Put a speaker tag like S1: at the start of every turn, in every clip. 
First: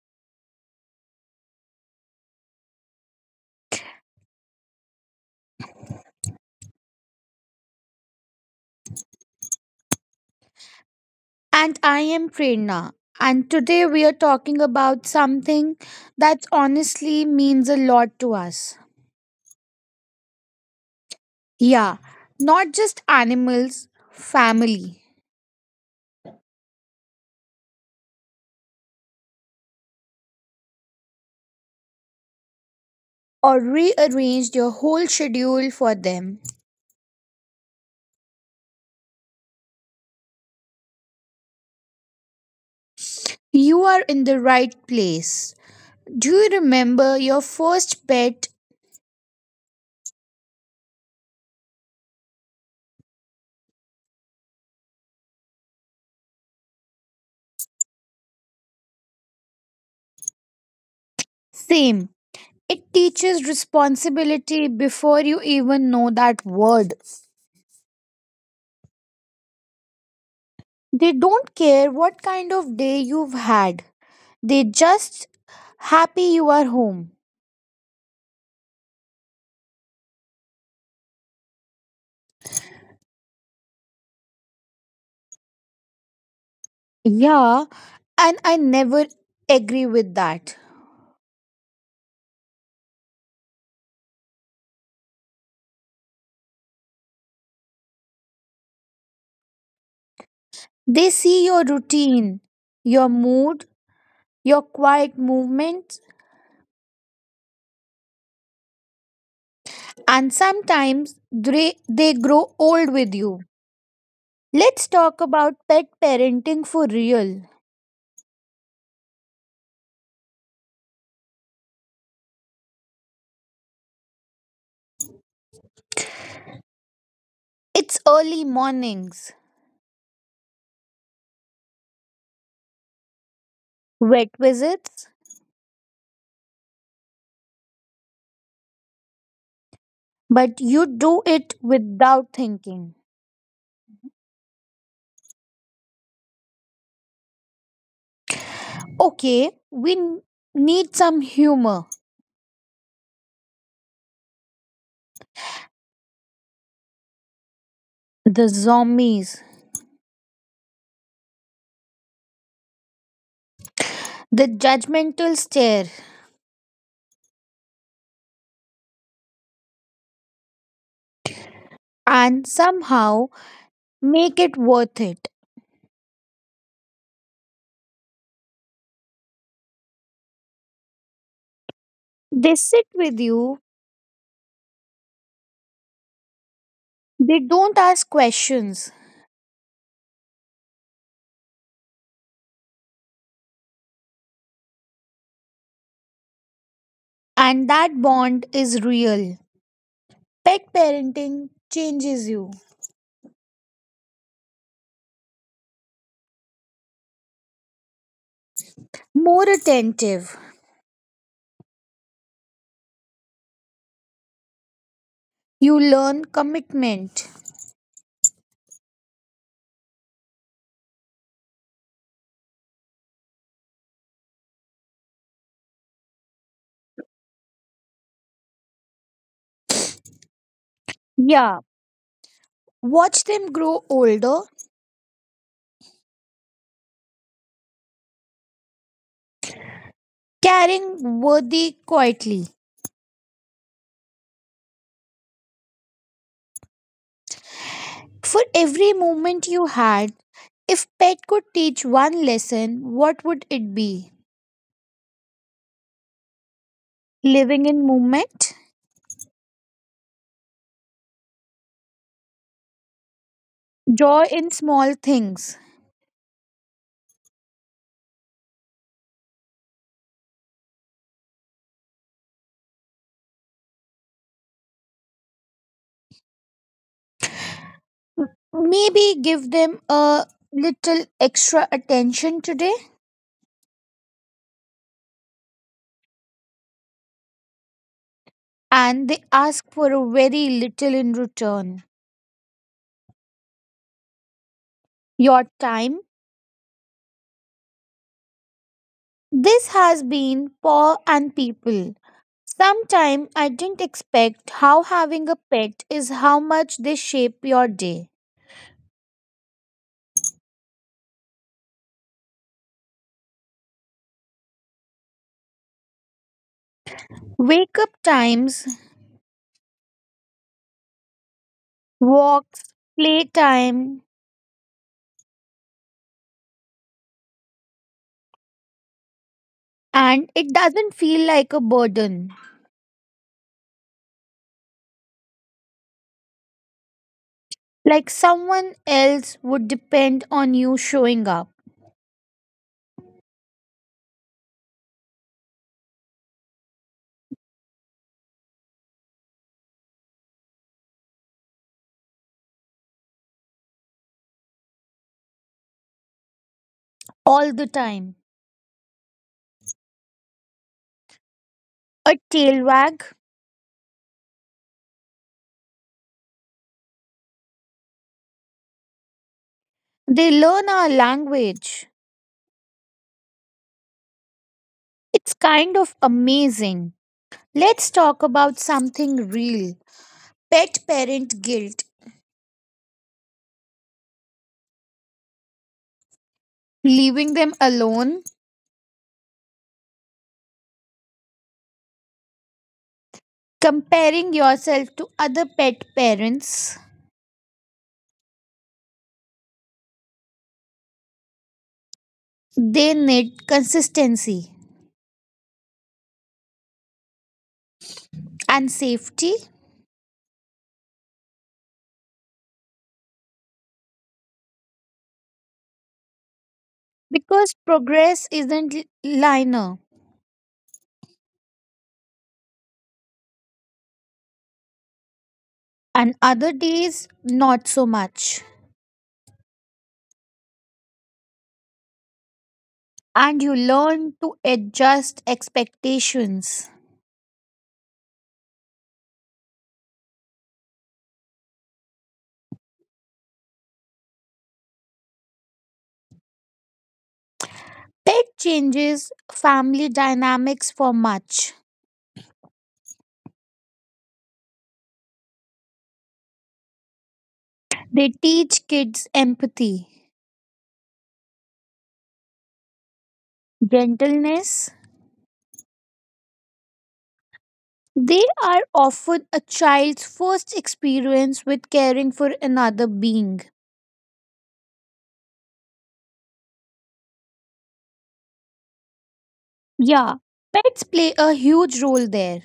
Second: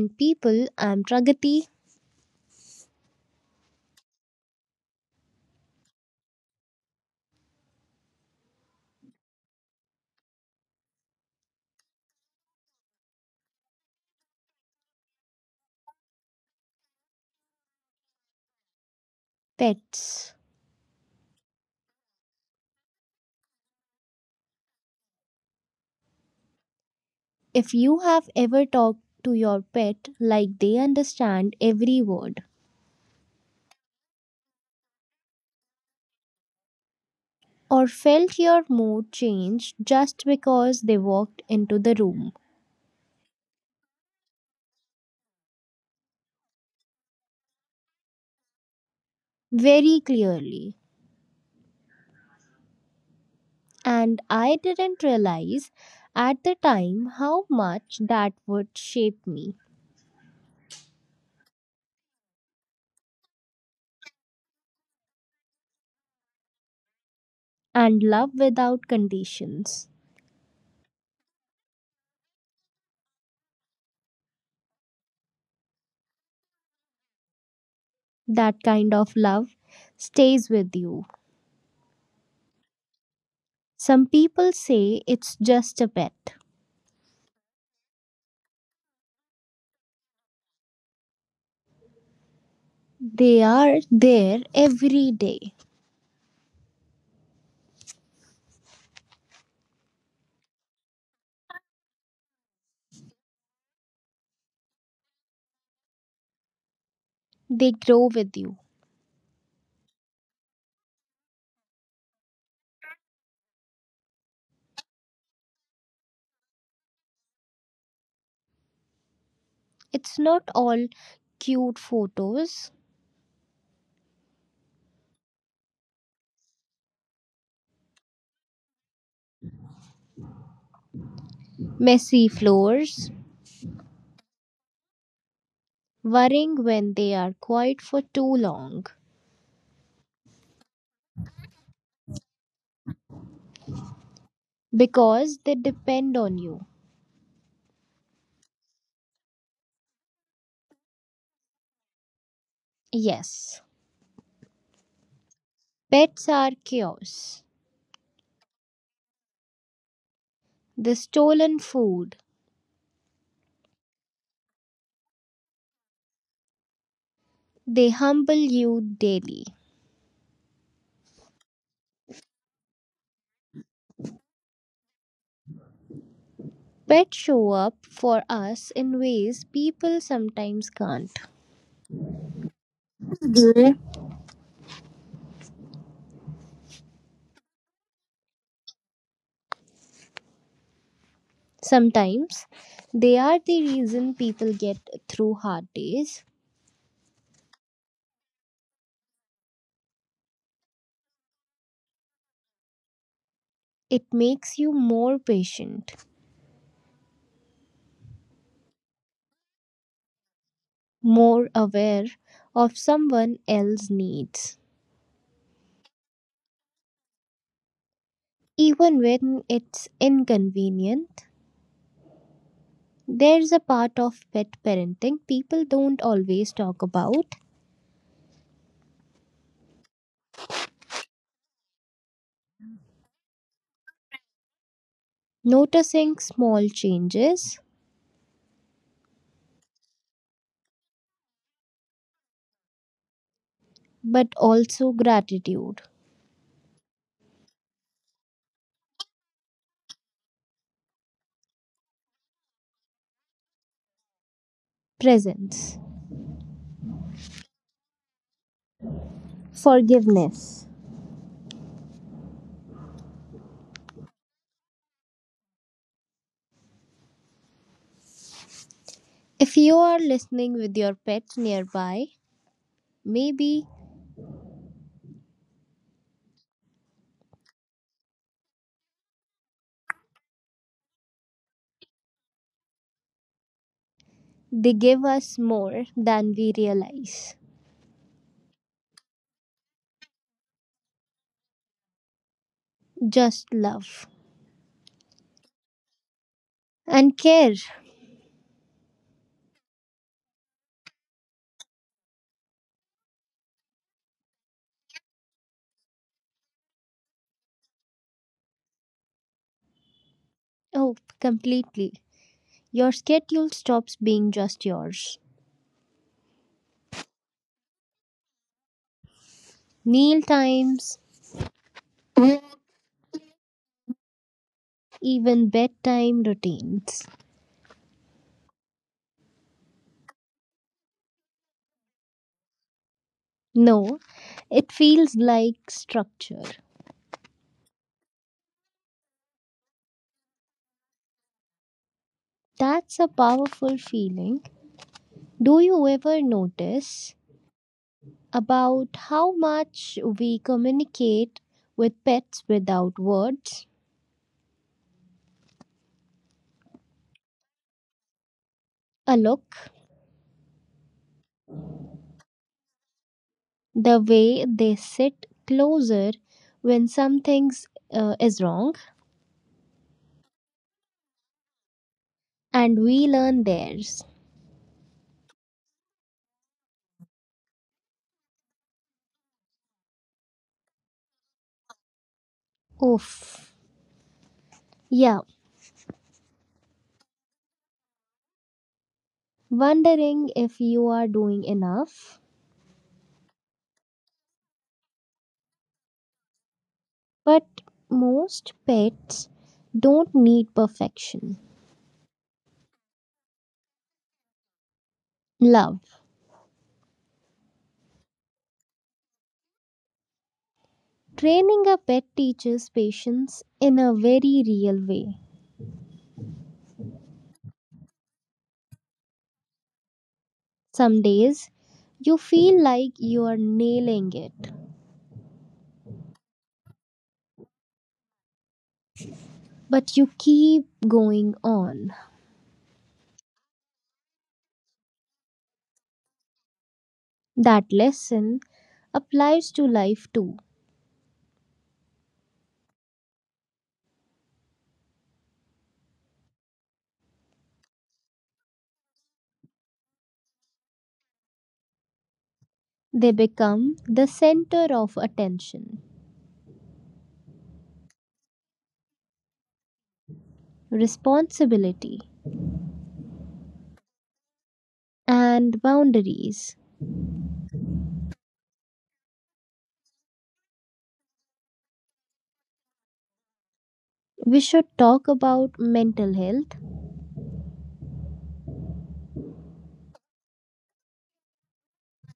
S1: and People. I'm Pragati.
S2: And I am Prerna. And today we are talking about something that honestly means a lot to us.
S1: Pets.
S2: Yeah, not just animals, family.
S1: If you have ever talked to your pet like they understand every word,
S2: Or rearranged your whole schedule for them.
S1: or felt your mood change just because they walked into the room
S2: You are in the right place. Do you remember your first pet?
S1: very clearly, and I didn't realize at the time how much that would shape me,
S2: Same. It teaches responsibility before you even know that word.
S1: and love without conditions.
S2: They don't care what kind of day you've had. They just happy you are home.
S1: That kind of love stays with you. Some people say it's just a pet.
S2: Yeah, and I never agree with that.
S1: They are there every day.
S2: They see your routine, your mood, your quiet movements,
S1: They grow with you.
S2: and sometimes they grow old with you. Let's talk about pet parenting for real.
S1: It's not all cute photos,
S2: It's early mornings,
S1: messy floors,
S2: vet visits,
S1: worrying when they are quiet for too long
S2: but you do it without thinking.
S1: because they depend on you.
S2: Okay, need some humor.
S1: Yes, pets are chaos.
S2: The zombies.
S1: They stolen food.
S2: The judgmental stare,
S1: They humble you daily.
S2: and somehow make it worth it.
S1: Pets show up for us in ways people sometimes can't.
S2: They sit with you, they don't ask questions,
S1: Sometimes they are the reason people get through hard days.
S2: and that bond is real. Pet parenting changes you.
S1: It makes you more patient,
S2: More attentive,
S1: more aware of someone else's needs.
S2: you learn commitment.
S1: Even when it's inconvenient, there's a part of pet parenting people don't always talk about.
S2: Yeah, watch them grow older,
S1: Noticing small changes,
S2: caring worthy quietly.
S1: but also gratitude,
S2: For every moment you had, if pet could teach one lesson, what would it be?
S1: presence,
S2: Living in movement?
S1: forgiveness.
S2: Joy in small things.
S1: If you are listening with your pet nearby, maybe
S2: Maybe give them a little extra attention today,
S1: they give us more than we realize.
S2: and they ask for a very little in return.
S1: Just love
S2: Your time.
S1: and care.
S2: This has been Paw and People. Sometime I didn't expect how having a pet is how much they shape your day.
S1: Oh, completely. Your schedule stops being just yours.
S2: Wake up times,
S1: Meal times,
S2: walks, play time,
S1: even bedtime routines.
S2: and it doesn't feel like a burden.
S1: No, it feels like structure.
S2: Like someone else would depend on you showing up.
S1: That's a powerful feeling. Do you ever notice about how much we communicate with pets without words?
S2: All the time.
S1: A look,
S2: A tail wag.
S1: the way they sit closer when something is wrong,
S2: They learn our language.
S1: and we learn theirs.
S2: It's kind of amazing. Let's talk about something real, pet parent guilt.
S1: Oof. Yeah,
S2: Leaving them alone,
S1: wondering if you are doing enough.
S2: comparing yourself to other pet parents.
S1: But most pets don't need perfection.
S2: They need consistency
S1: Love.
S2: and safety.
S1: Training a pet teaches patience in a very real way.
S2: Because progress isn't linear,
S1: Some days you feel like you are nailing it,
S2: and other days, not so much.
S1: but you keep going on.
S2: And you learn to adjust expectations.
S1: That lesson applies to life too.
S2: Pet changes family dynamics for much.
S1: They become the center of attention,
S2: They teach kids empathy,
S1: responsibility,
S2: gentleness.
S1: and boundaries.
S2: They are often a child's first experience with caring for another being.
S1: We should talk about mental health.
S2: Yeah, pets play a huge role there.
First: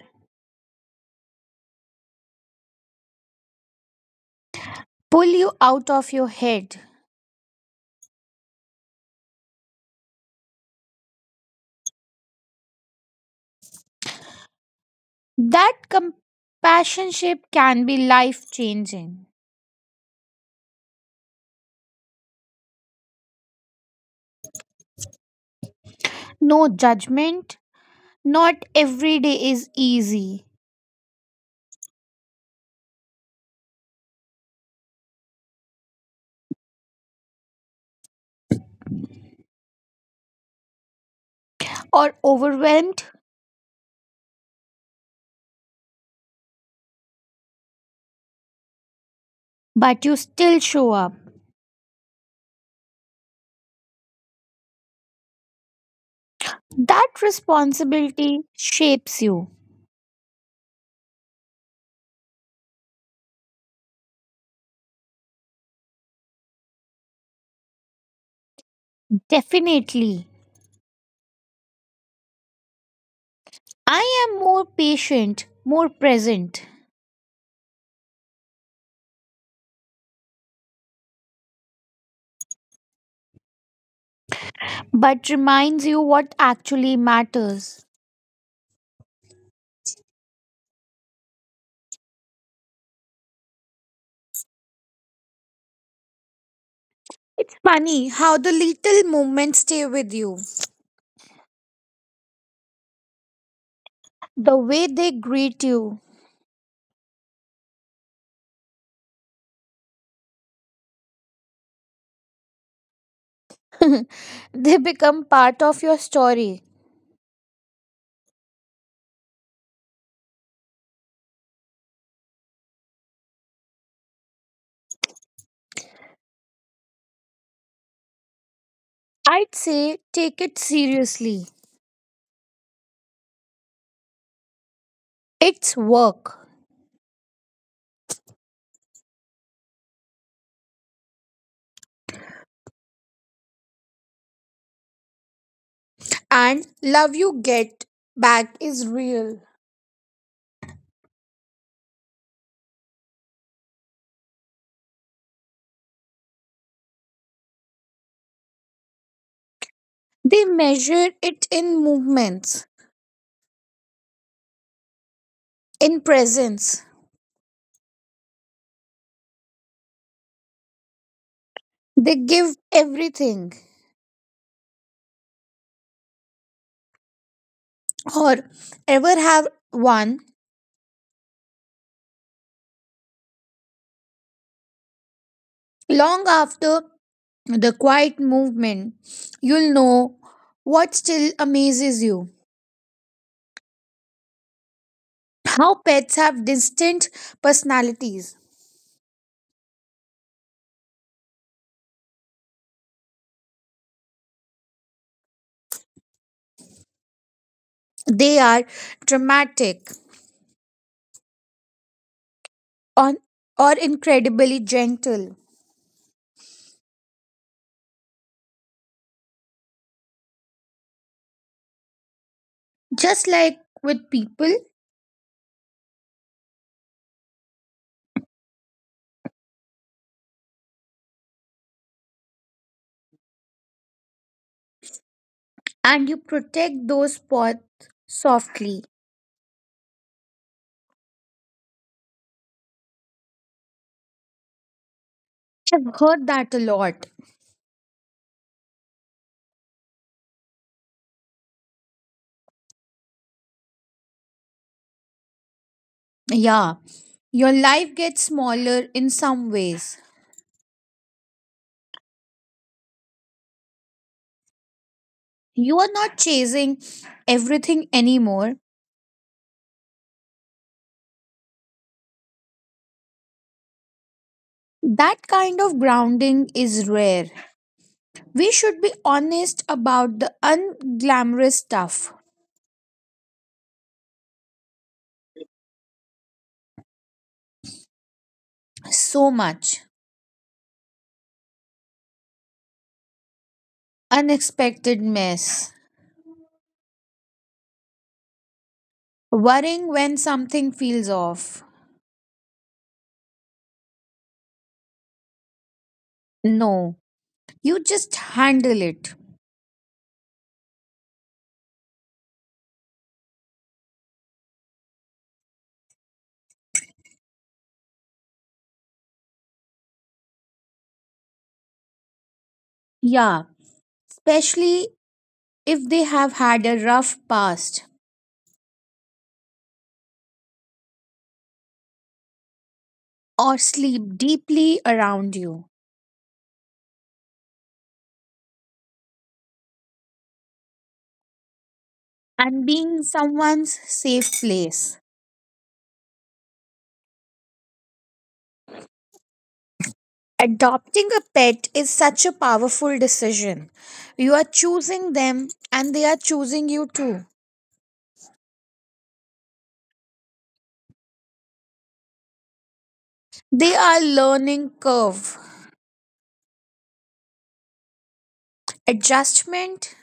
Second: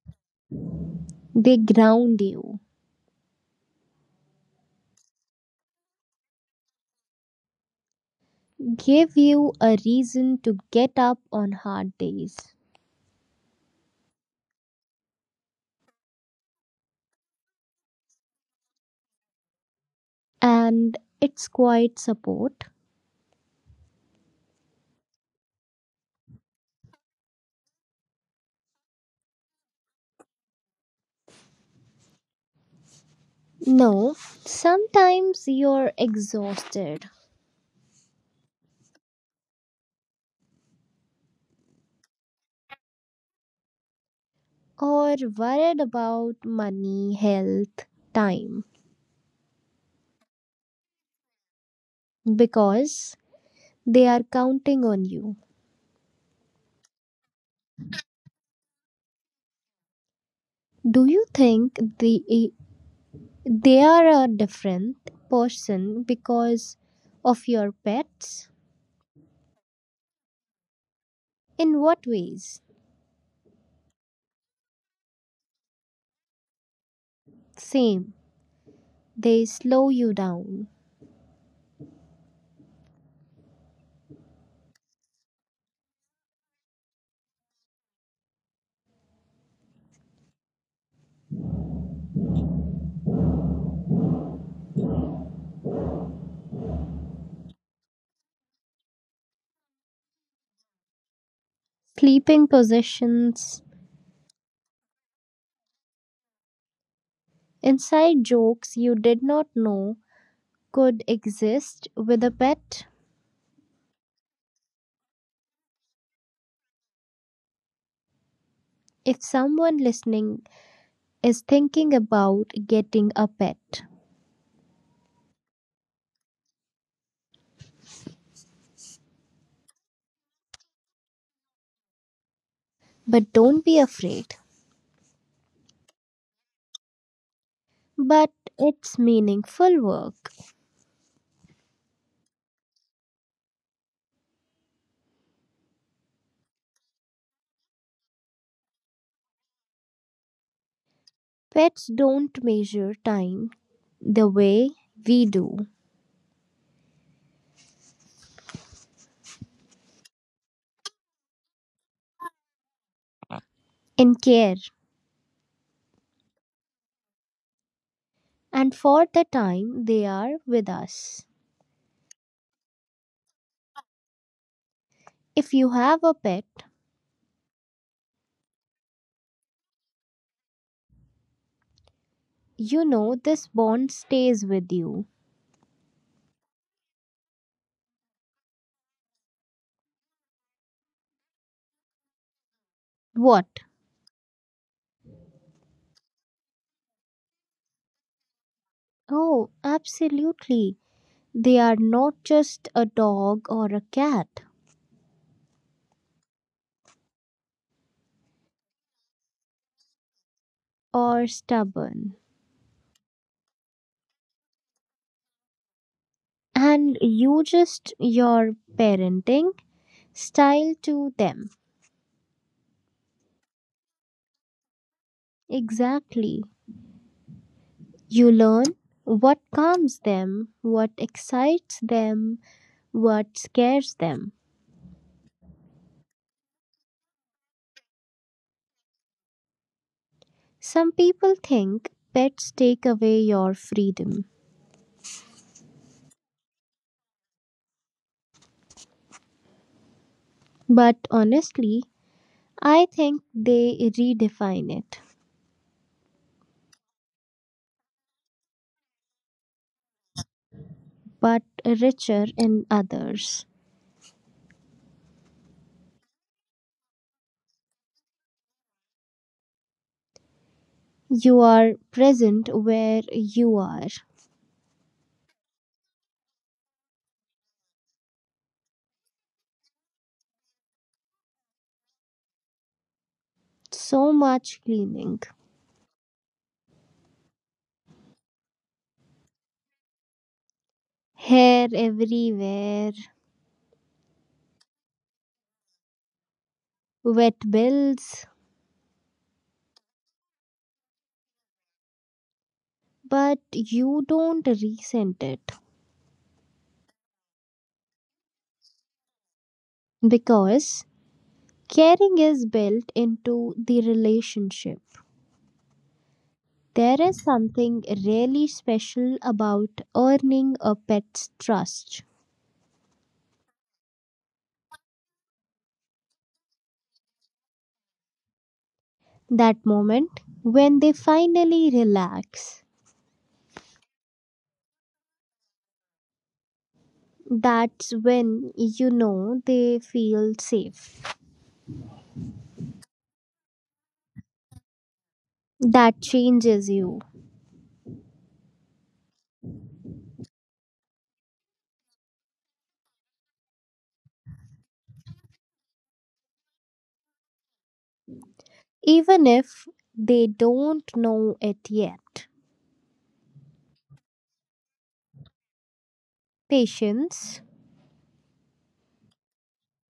S1: They ground you,
S2: Pull you out of your head.
S1: give you a reason to get up on hard days,
S2: That compassionship can be life changing.
S1: and it's quite support.
S2: No judgment, not every day is easy,
S1: No, sometimes you're exhausted
S2: or overwhelmed,
S1: or worried about money, health, time
S2: but you still show up.
S1: because they are counting on you.
S2: That responsibility shapes you.
S1: Do you think they are a different person because of your pets?
S2: Definitely.
S1: In what ways?
S2: I am more patient, more present,
S1: Same. They slow you down.
S2: but reminds you what actually matters. It's funny how the little moments stay with you.
S1: Sleeping positions,
S2: The way they greet you,
S1: inside jokes you did not know could exist with a pet.
S2: they become part of your story.
S1: If someone listening is thinking about getting a pet,
S2: I'd say take it seriously.
S1: but don't be afraid.
S2: It's work.
S1: But it's meaningful work.
S2: And love you get back is real.
S1: Pets don't measure time the way we do,
S2: They measure it in movements,
S1: in care,
S2: in presence.
S1: and for the time they are with us.
S2: They give everything,
S1: If you have a pet,
S2: or ever have one.
S1: you know this bond stays with you.
S2: Long after the quiet movement, you'll know what still amazes you.
S1: What?
S2: How pets have distinct personalities.
S1: Oh, absolutely. They are not just a dog or a cat
S2: They are dramatic
S1: or stubborn.
S2: on, or incredibly gentle.
S1: And you just your parenting style to them.
S2: Just like with people,
S1: Exactly. You learn what calms them, what excites them, what scares them.
S2: and you protect those spots softly.
S1: Some people think pets take away your freedom,
S2: I've heard that a lot.
S1: but honestly, I think they redefine it,
S2: Yeah, your life gets smaller in some ways.
S1: but richer in others.
S2: You are not chasing everything anymore.
S1: You are present where you are.
S2: That kind of grounding is rare. We should be honest about the unglamorous stuff.
S1: So much cleaning,
S2: So much.
S1: hair everywhere,
S2: Unexpected mess.
S1: wet bills,
S2: Worrying when something feels off.
S1: but you don't resent it
S2: No, you just handle it.
S1: because caring is built into the relationship. There is something really special about earning a pet's trust.
S2: Yeah, especially if they have had a rough past,
S1: That moment when they finally relax,
S2: or sleep deeply around you,
S1: that's when you know they feel safe.
S2: and being someone's safe place.
S1: That changes you,
S2: Adopting a pet is such a powerful decision. You are choosing them and they are choosing you too.
S1: even if they don't know it yet.
S2: They are learning curve.
S1: Patience.
S2: Adjustment,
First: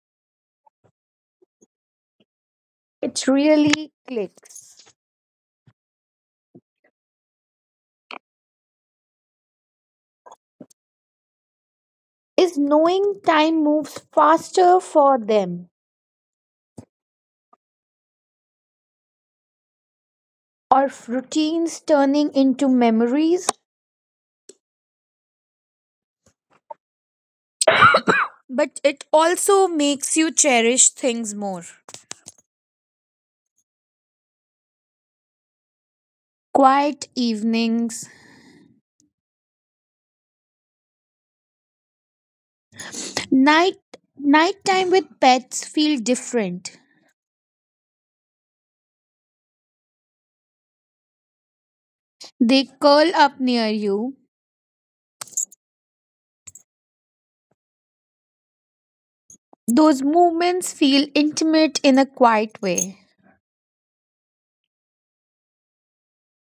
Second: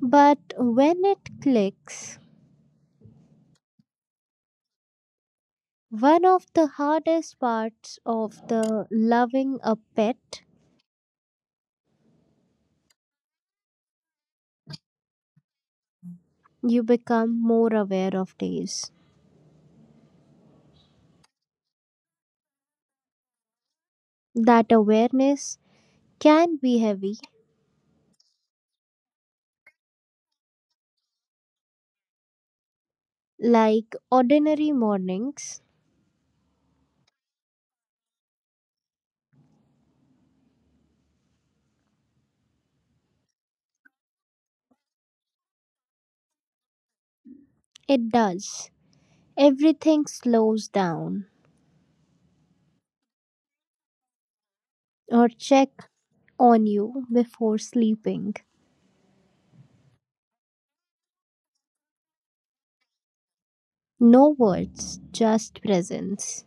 S1: But when it clicks,
S2: it really clicks.
S1: one of the hardest parts of the loving a pet,
S2: Is knowing time moves faster for them,
S1: you become more aware of days.
S2: or routines turning into memories,
S1: That awareness can be heavy,
S2: but it also makes you cherish things more.
S1: like ordinary mornings.
S2: Quiet evenings. Night Nighttime with pets feel different.
S1: It does. Everything slows down
S2: They curl up near you.
S1: or check on you before sleeping.
S2: Those moments feel intimate in a quiet way.
S1: No words, just presence.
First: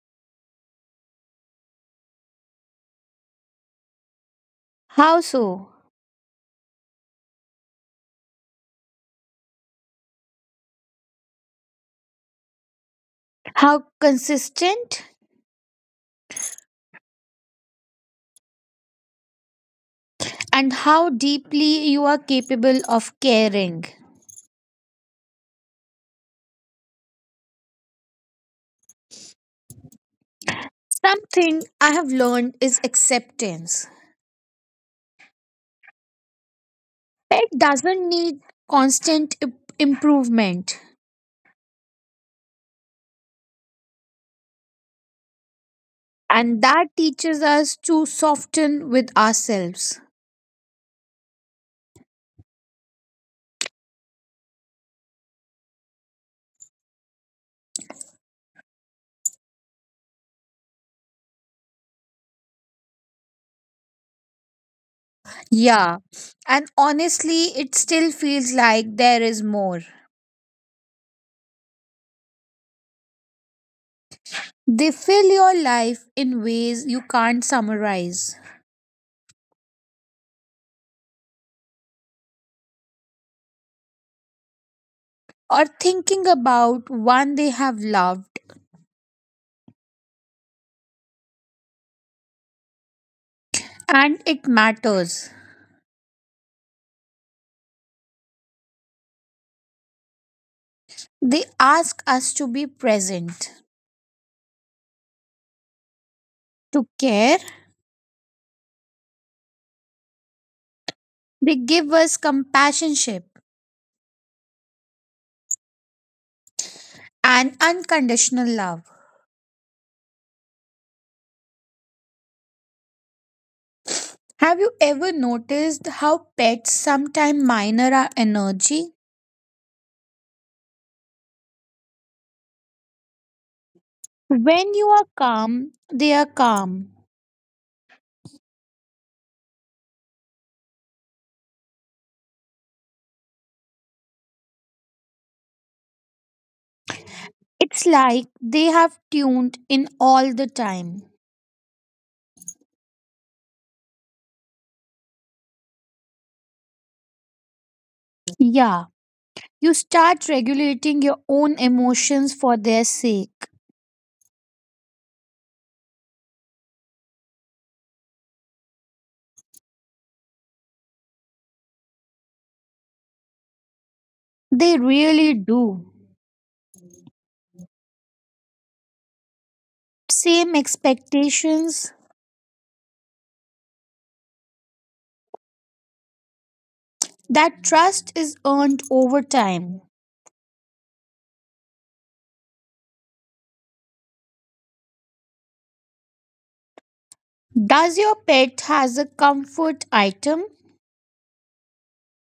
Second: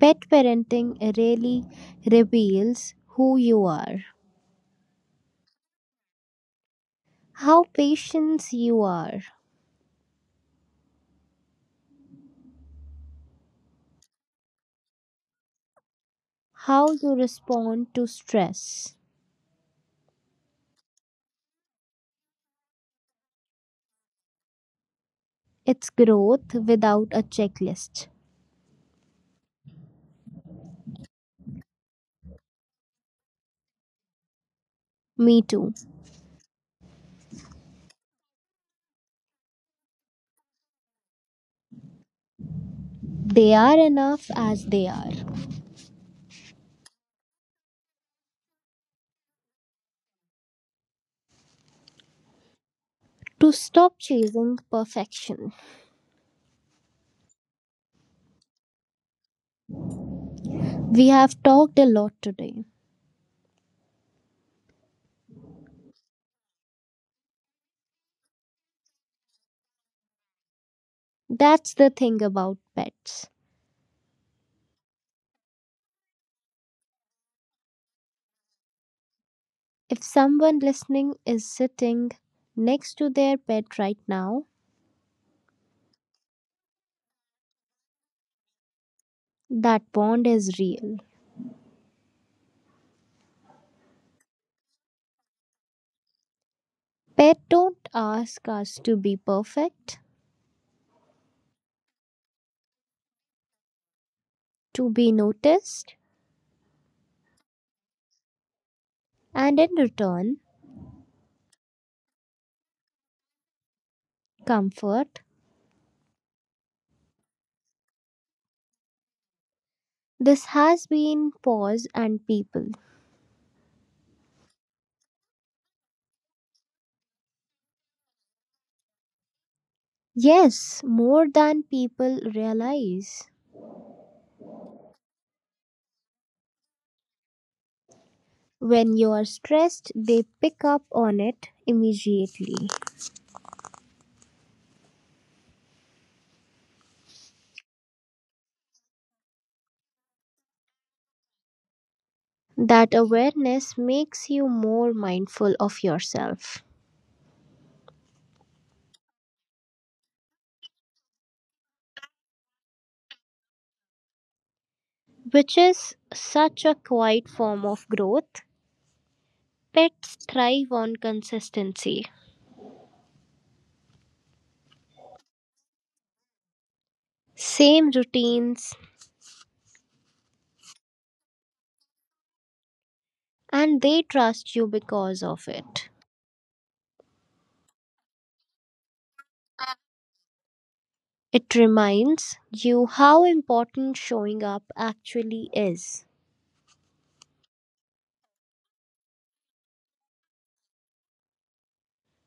S1: Pet parenting really reveals who you are,
S2: How so?
S1: how patient you are,
S2: How consistent,
S1: how you respond to stress.
S2: and how deeply you are capable of caring.
S1: It's growth without a checklist.
S2: Something I have learned is acceptance.
S1: Me too.
S2: Pet doesn't need constant improvement.
S1: They are enough as they are.
S2: And that teaches us to soften with ourselves.
S1: To stop chasing perfection. We have talked a lot today.
S2: Yeah, and honestly, it still feels like there is more.
S1: That's the thing about pets.
S2: They fill your life in ways you can't summarize,
S1: If someone listening is sitting next to their pet right now,
S2: or thinking about one they have loved,
S1: that bond is real.
S2: and it matters.
S1: Pets don't ask us to be perfect,
S2: They ask us to be present,
S1: to be noticed,
S2: to care,
S1: and in return,
S2: they give us compassionship
S1: comfort,
S2: and unconditional love.
S1: this has been Pause and People.
S2: Have you ever noticed how pets sometimes minor our energy?
S1: Yes, more than people realize.
S2: When you are calm, they are calm.
S1: When you are stressed, they pick up on it immediately.
S2: It's like they have tuned in all the time.
S1: That awareness makes you more mindful of yourself,
S2: Yeah, you start regulating your own emotions for their sake.
S1: which is such a quiet form of growth. Pets thrive on consistency,
S2: They really do.
S1: same routines,
S2: Same expectations.
S1: and they trust you because of it.
S2: That trust is earned over time.
S1: It reminds you how important showing up actually is.
S2: Does your pet has a comfort item?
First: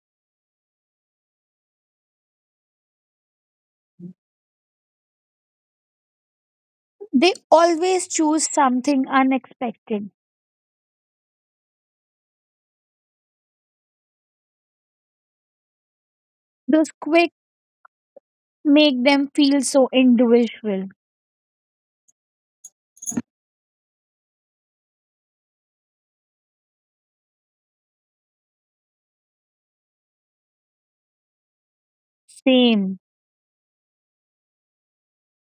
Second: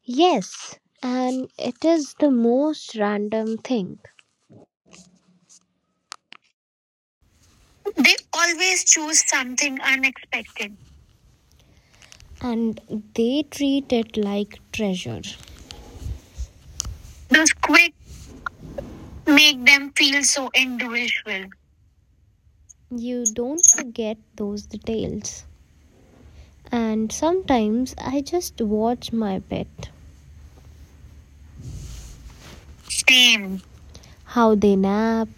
S1: Yes, and it is the most random thing.
S2: They always choose something
S1: Choose something
S2: unexpected.
S1: unexpected, and they treat it like treasure.
S2: Those quick
S1: Those quick
S2: make them feel
S1: make
S2: so
S1: them feel so
S2: individual.
S1: individual. You don't forget those details. And sometimes I just watch my pet.
S2: Same.
S1: Same. How they nap,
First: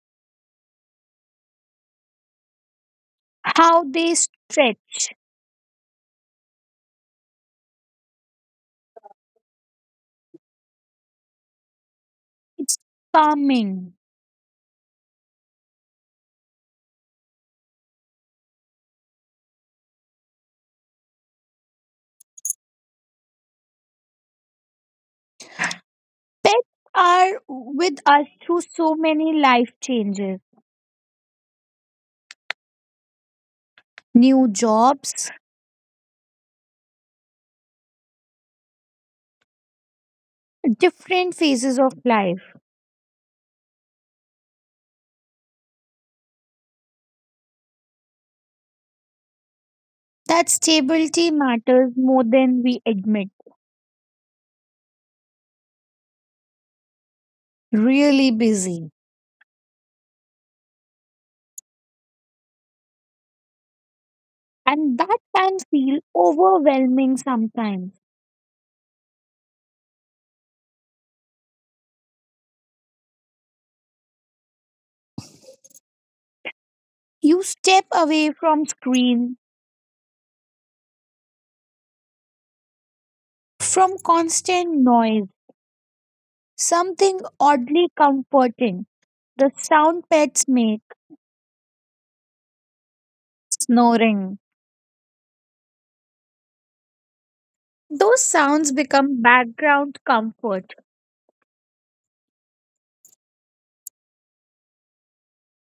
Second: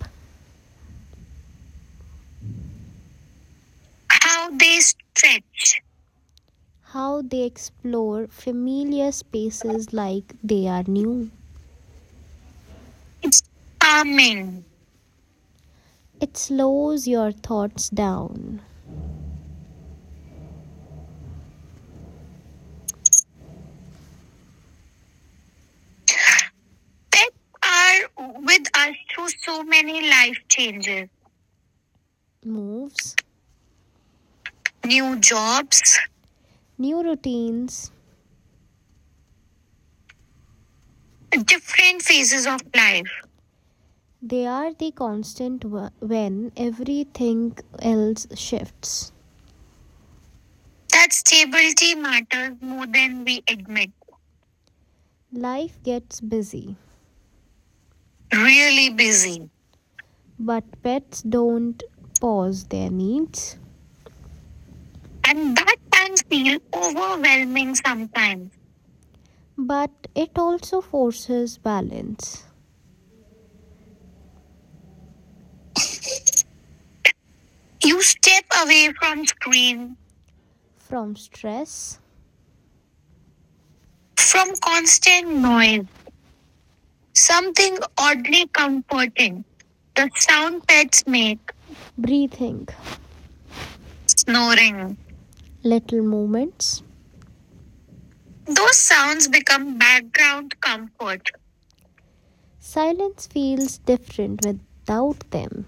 S2: How they
S1: how they
S2: stretch.
S1: stretch, how they explore familiar spaces like they are new.
S2: It's
S1: It's
S2: calming.
S1: calming. It slows your thoughts down.
S2: Pets are
S1: Pets
S2: with
S1: are
S2: us through
S1: with
S2: so
S1: us
S2: many
S1: through so
S2: life
S1: many
S2: changes,
S1: life changes, moves,
S2: new
S1: new
S2: jobs,
S1: jobs, new routines,
S2: different phases of
S1: different phases
S2: life.
S1: of life. They are the constant when everything else shifts.
S2: That
S1: That
S2: stability matters
S1: stability
S2: more than
S1: matters
S2: we
S1: more
S2: admit.
S1: than we admit. Life gets busy,
S2: Really busy.
S1: really busy. But pets don't pause their needs.
S2: And that can
S1: And that
S2: feel
S1: can feel
S2: overwhelming
S1: overwhelming
S2: sometimes.
S1: sometimes. But it also forces balance.
S2: You step
S1: You
S2: away
S1: step
S2: from
S1: away from
S2: screen,
S1: screen, from stress,
S2: from
S1: from
S2: constant noise,
S1: constant noise,
S2: something
S1: something
S2: oddly
S1: oddly
S2: comforting. The
S1: comforting.
S2: sound
S1: The
S2: pets
S1: sound
S2: make,
S1: pets make, breathing,
S2: snoring.
S1: snoring, little movements.
S2: Those sounds
S1: Those
S2: become
S1: sounds become
S2: background
S1: background
S2: comfort.
S1: comfort. Silence feels different without them.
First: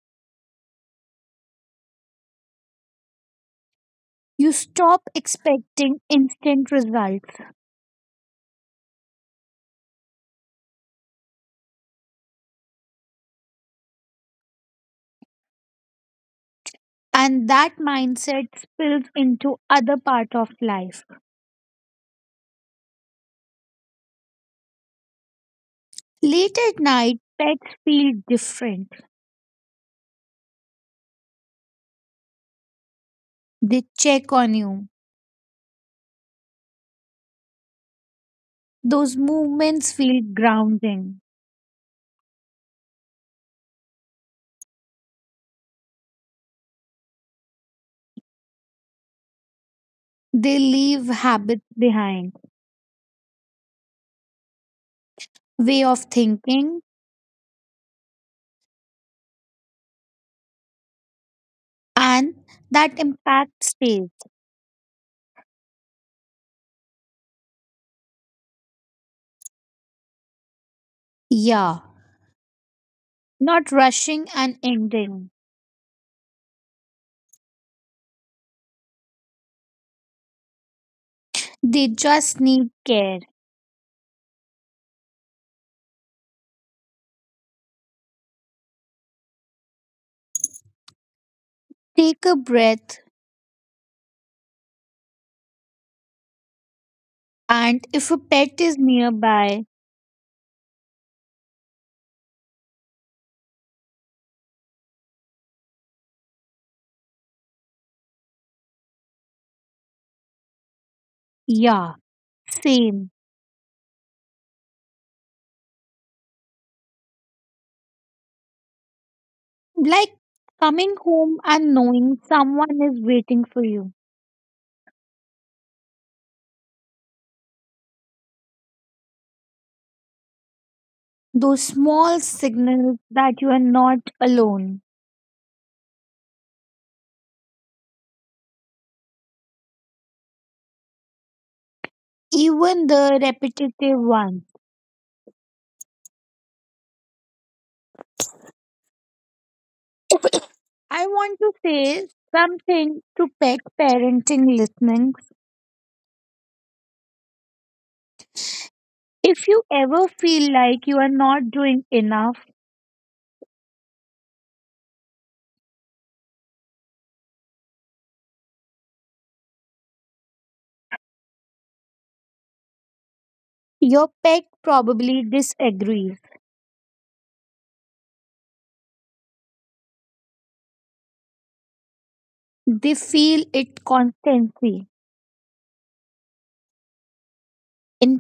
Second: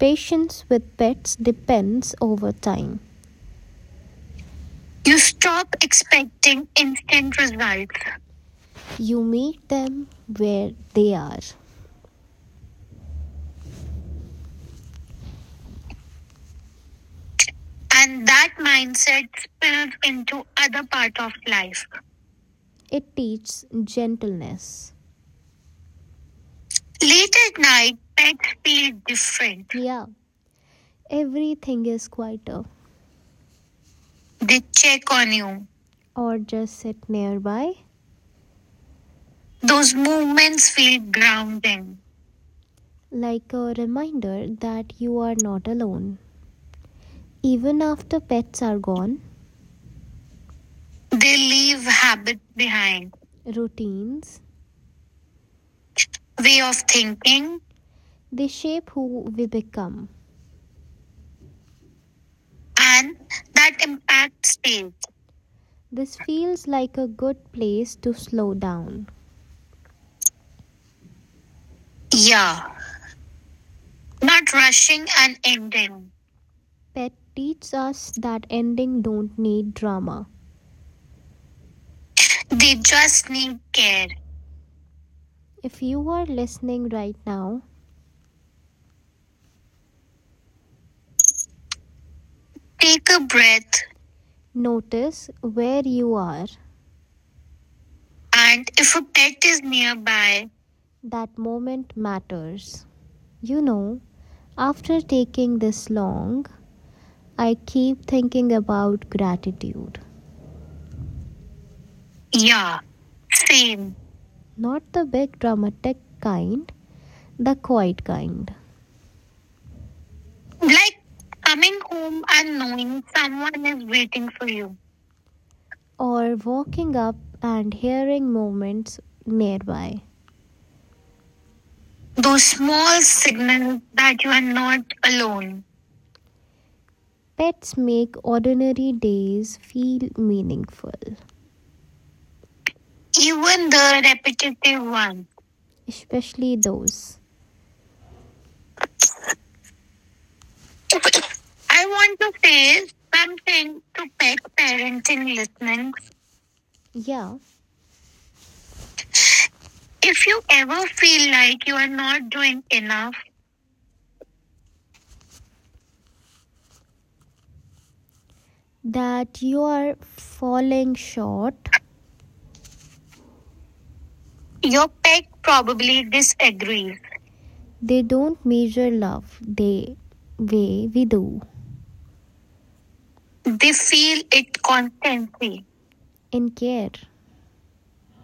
S1: Patience with pets depends over time.
S2: You stop
S1: You stop
S2: expecting
S1: expecting
S2: instant results,
S1: instant results. You meet them where they are.
S2: and that
S1: And
S2: mindset
S1: that
S2: spills
S1: mindset
S2: into other
S1: spills
S2: part of
S1: into other
S2: life.
S1: parts of life. It teaches gentleness.
S2: Late at night,
S1: Late at
S2: pets
S1: night,
S2: feel
S1: pets feel
S2: different.
S1: different. Yeah, everything is quieter.
S2: They check
S1: They
S2: on you.
S1: check on you or just sit nearby.
S2: Those
S1: Those
S2: movements feel
S1: movements feel
S2: grounding.
S1: grounding, like a reminder that you are not alone. Even after pets are gone,
S2: They leave
S1: they
S2: habits
S1: leave
S2: behind,
S1: habits behind, routines,
S2: way of
S1: way of
S2: thinking,
S1: thinking, they shape who we become.
S2: and that
S1: And
S2: impact
S1: that
S2: stays.
S1: impact stays. This feels like a good place to slow down.
S2: Yeah,
S1: Yeah,
S2: not rushing
S1: not
S2: and
S1: rushing and
S2: ending.
S1: ending. Pet teaches us that ending don't need drama.
S2: They just
S1: They
S2: need
S1: just
S2: care.
S1: need care. If you are listening right now,
S2: Take a
S1: take
S2: breath.
S1: a breath, notice where you are.
S2: And if a
S1: And
S2: pet is
S1: if a pet is
S2: nearby,
S1: nearby, that moment matters. You know, after taking this long, I keep thinking about gratitude.
S2: yeah,
S1: Yeah,
S2: same.
S1: same. Not the big dramatic kind, the quiet kind.
S2: Like
S1: Like
S2: coming home
S1: coming
S2: and
S1: home
S2: knowing
S1: and
S2: someone
S1: knowing
S2: is waiting
S1: someone
S2: for
S1: is
S2: you.
S1: waiting for you, or walking up and hearing movements nearby.
S2: Those small
S1: Those small
S2: signals that you are
S1: signals
S2: not
S1: that you are not
S2: alone,
S1: alone. Pets make ordinary days feel meaningful,
S2: even the
S1: even the
S2: repetitive ones.
S1: repetitive ones, especially those.
S2: I want to
S1: I
S2: say
S1: want to say
S2: something to pet
S1: something to pet
S2: parenting listening.
S1: parenting listeners. Yeah,
S2: If you ever
S1: if you
S2: feel
S1: ever
S2: like you are
S1: feel
S2: not
S1: like you are
S2: doing
S1: not
S2: enough,
S1: doing enough, that you are falling short,
S2: your pet
S1: your
S2: probably
S1: pet probably
S2: disagrees.
S1: disagrees. They don't measure love the way we do.
S2: They feel
S1: They
S2: it
S1: feel it
S2: constantly
S1: constantly, in care,
S2: in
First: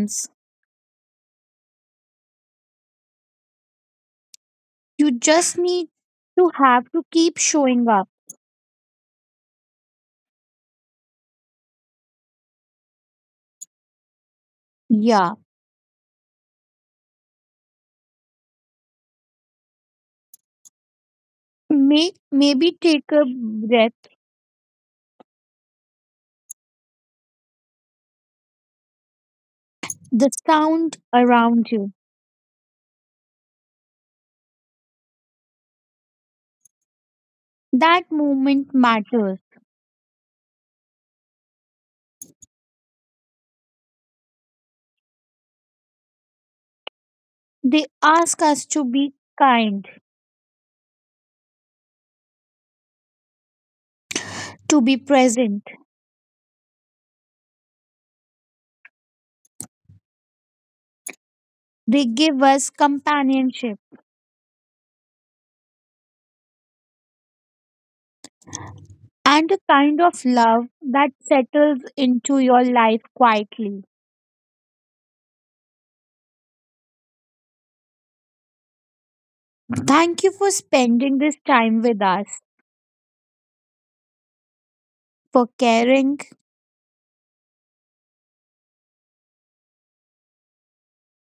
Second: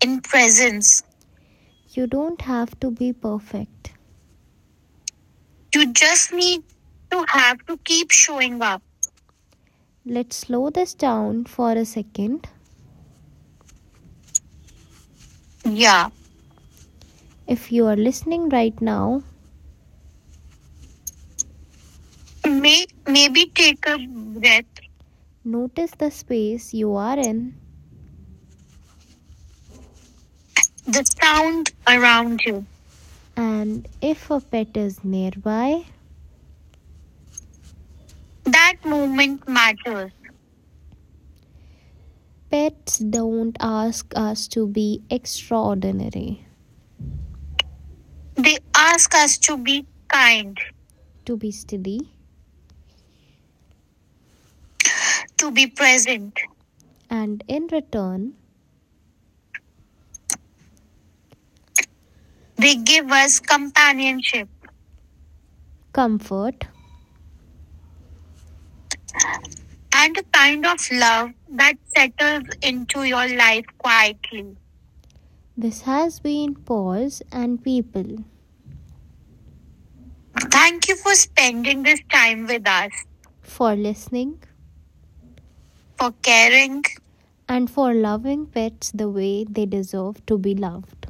S1: in presence. You don't have to be perfect.
S2: You just need
S1: You just
S2: to
S1: need
S2: have to
S1: to
S2: keep
S1: have to
S2: showing up.
S1: keep showing up. Let's slow this down for a second.
S2: Yeah.
S1: Yeah. If you are listening right now,
S2: Maybe
S1: May,
S2: take a
S1: maybe take a
S2: breath,
S1: breath, notice the space you are in,
S2: the sound
S1: the
S2: around
S1: sound
S2: you.
S1: around you, and if a pet is nearby,
S2: That moment
S1: that
S2: matters.
S1: movement matters. Pets don't ask us to be extraordinary,
S2: They ask
S1: they
S2: us to be
S1: ask us to be
S2: kind,
S1: kind, to be steady,
S2: to be
S1: to
S2: present.
S1: be present. And in return,
S2: They give us
S1: they give us
S2: companionship
S1: companionship, comfort,
S2: and a kind of
S1: and a
S2: love
S1: kind of
S2: that
S1: love
S2: settles
S1: that
S2: into
S1: settles
S2: your life
S1: into your life
S2: quietly.
S1: quietly. This has been Pause and People.
S2: Thank you for
S1: Thank you
S2: spending
S1: for
S2: this time
S1: spending
S2: with
S1: this
S2: us,
S1: time with us, for listening,
S2: for caring,
S1: for caring, and for loving pets the way they deserve to be loved.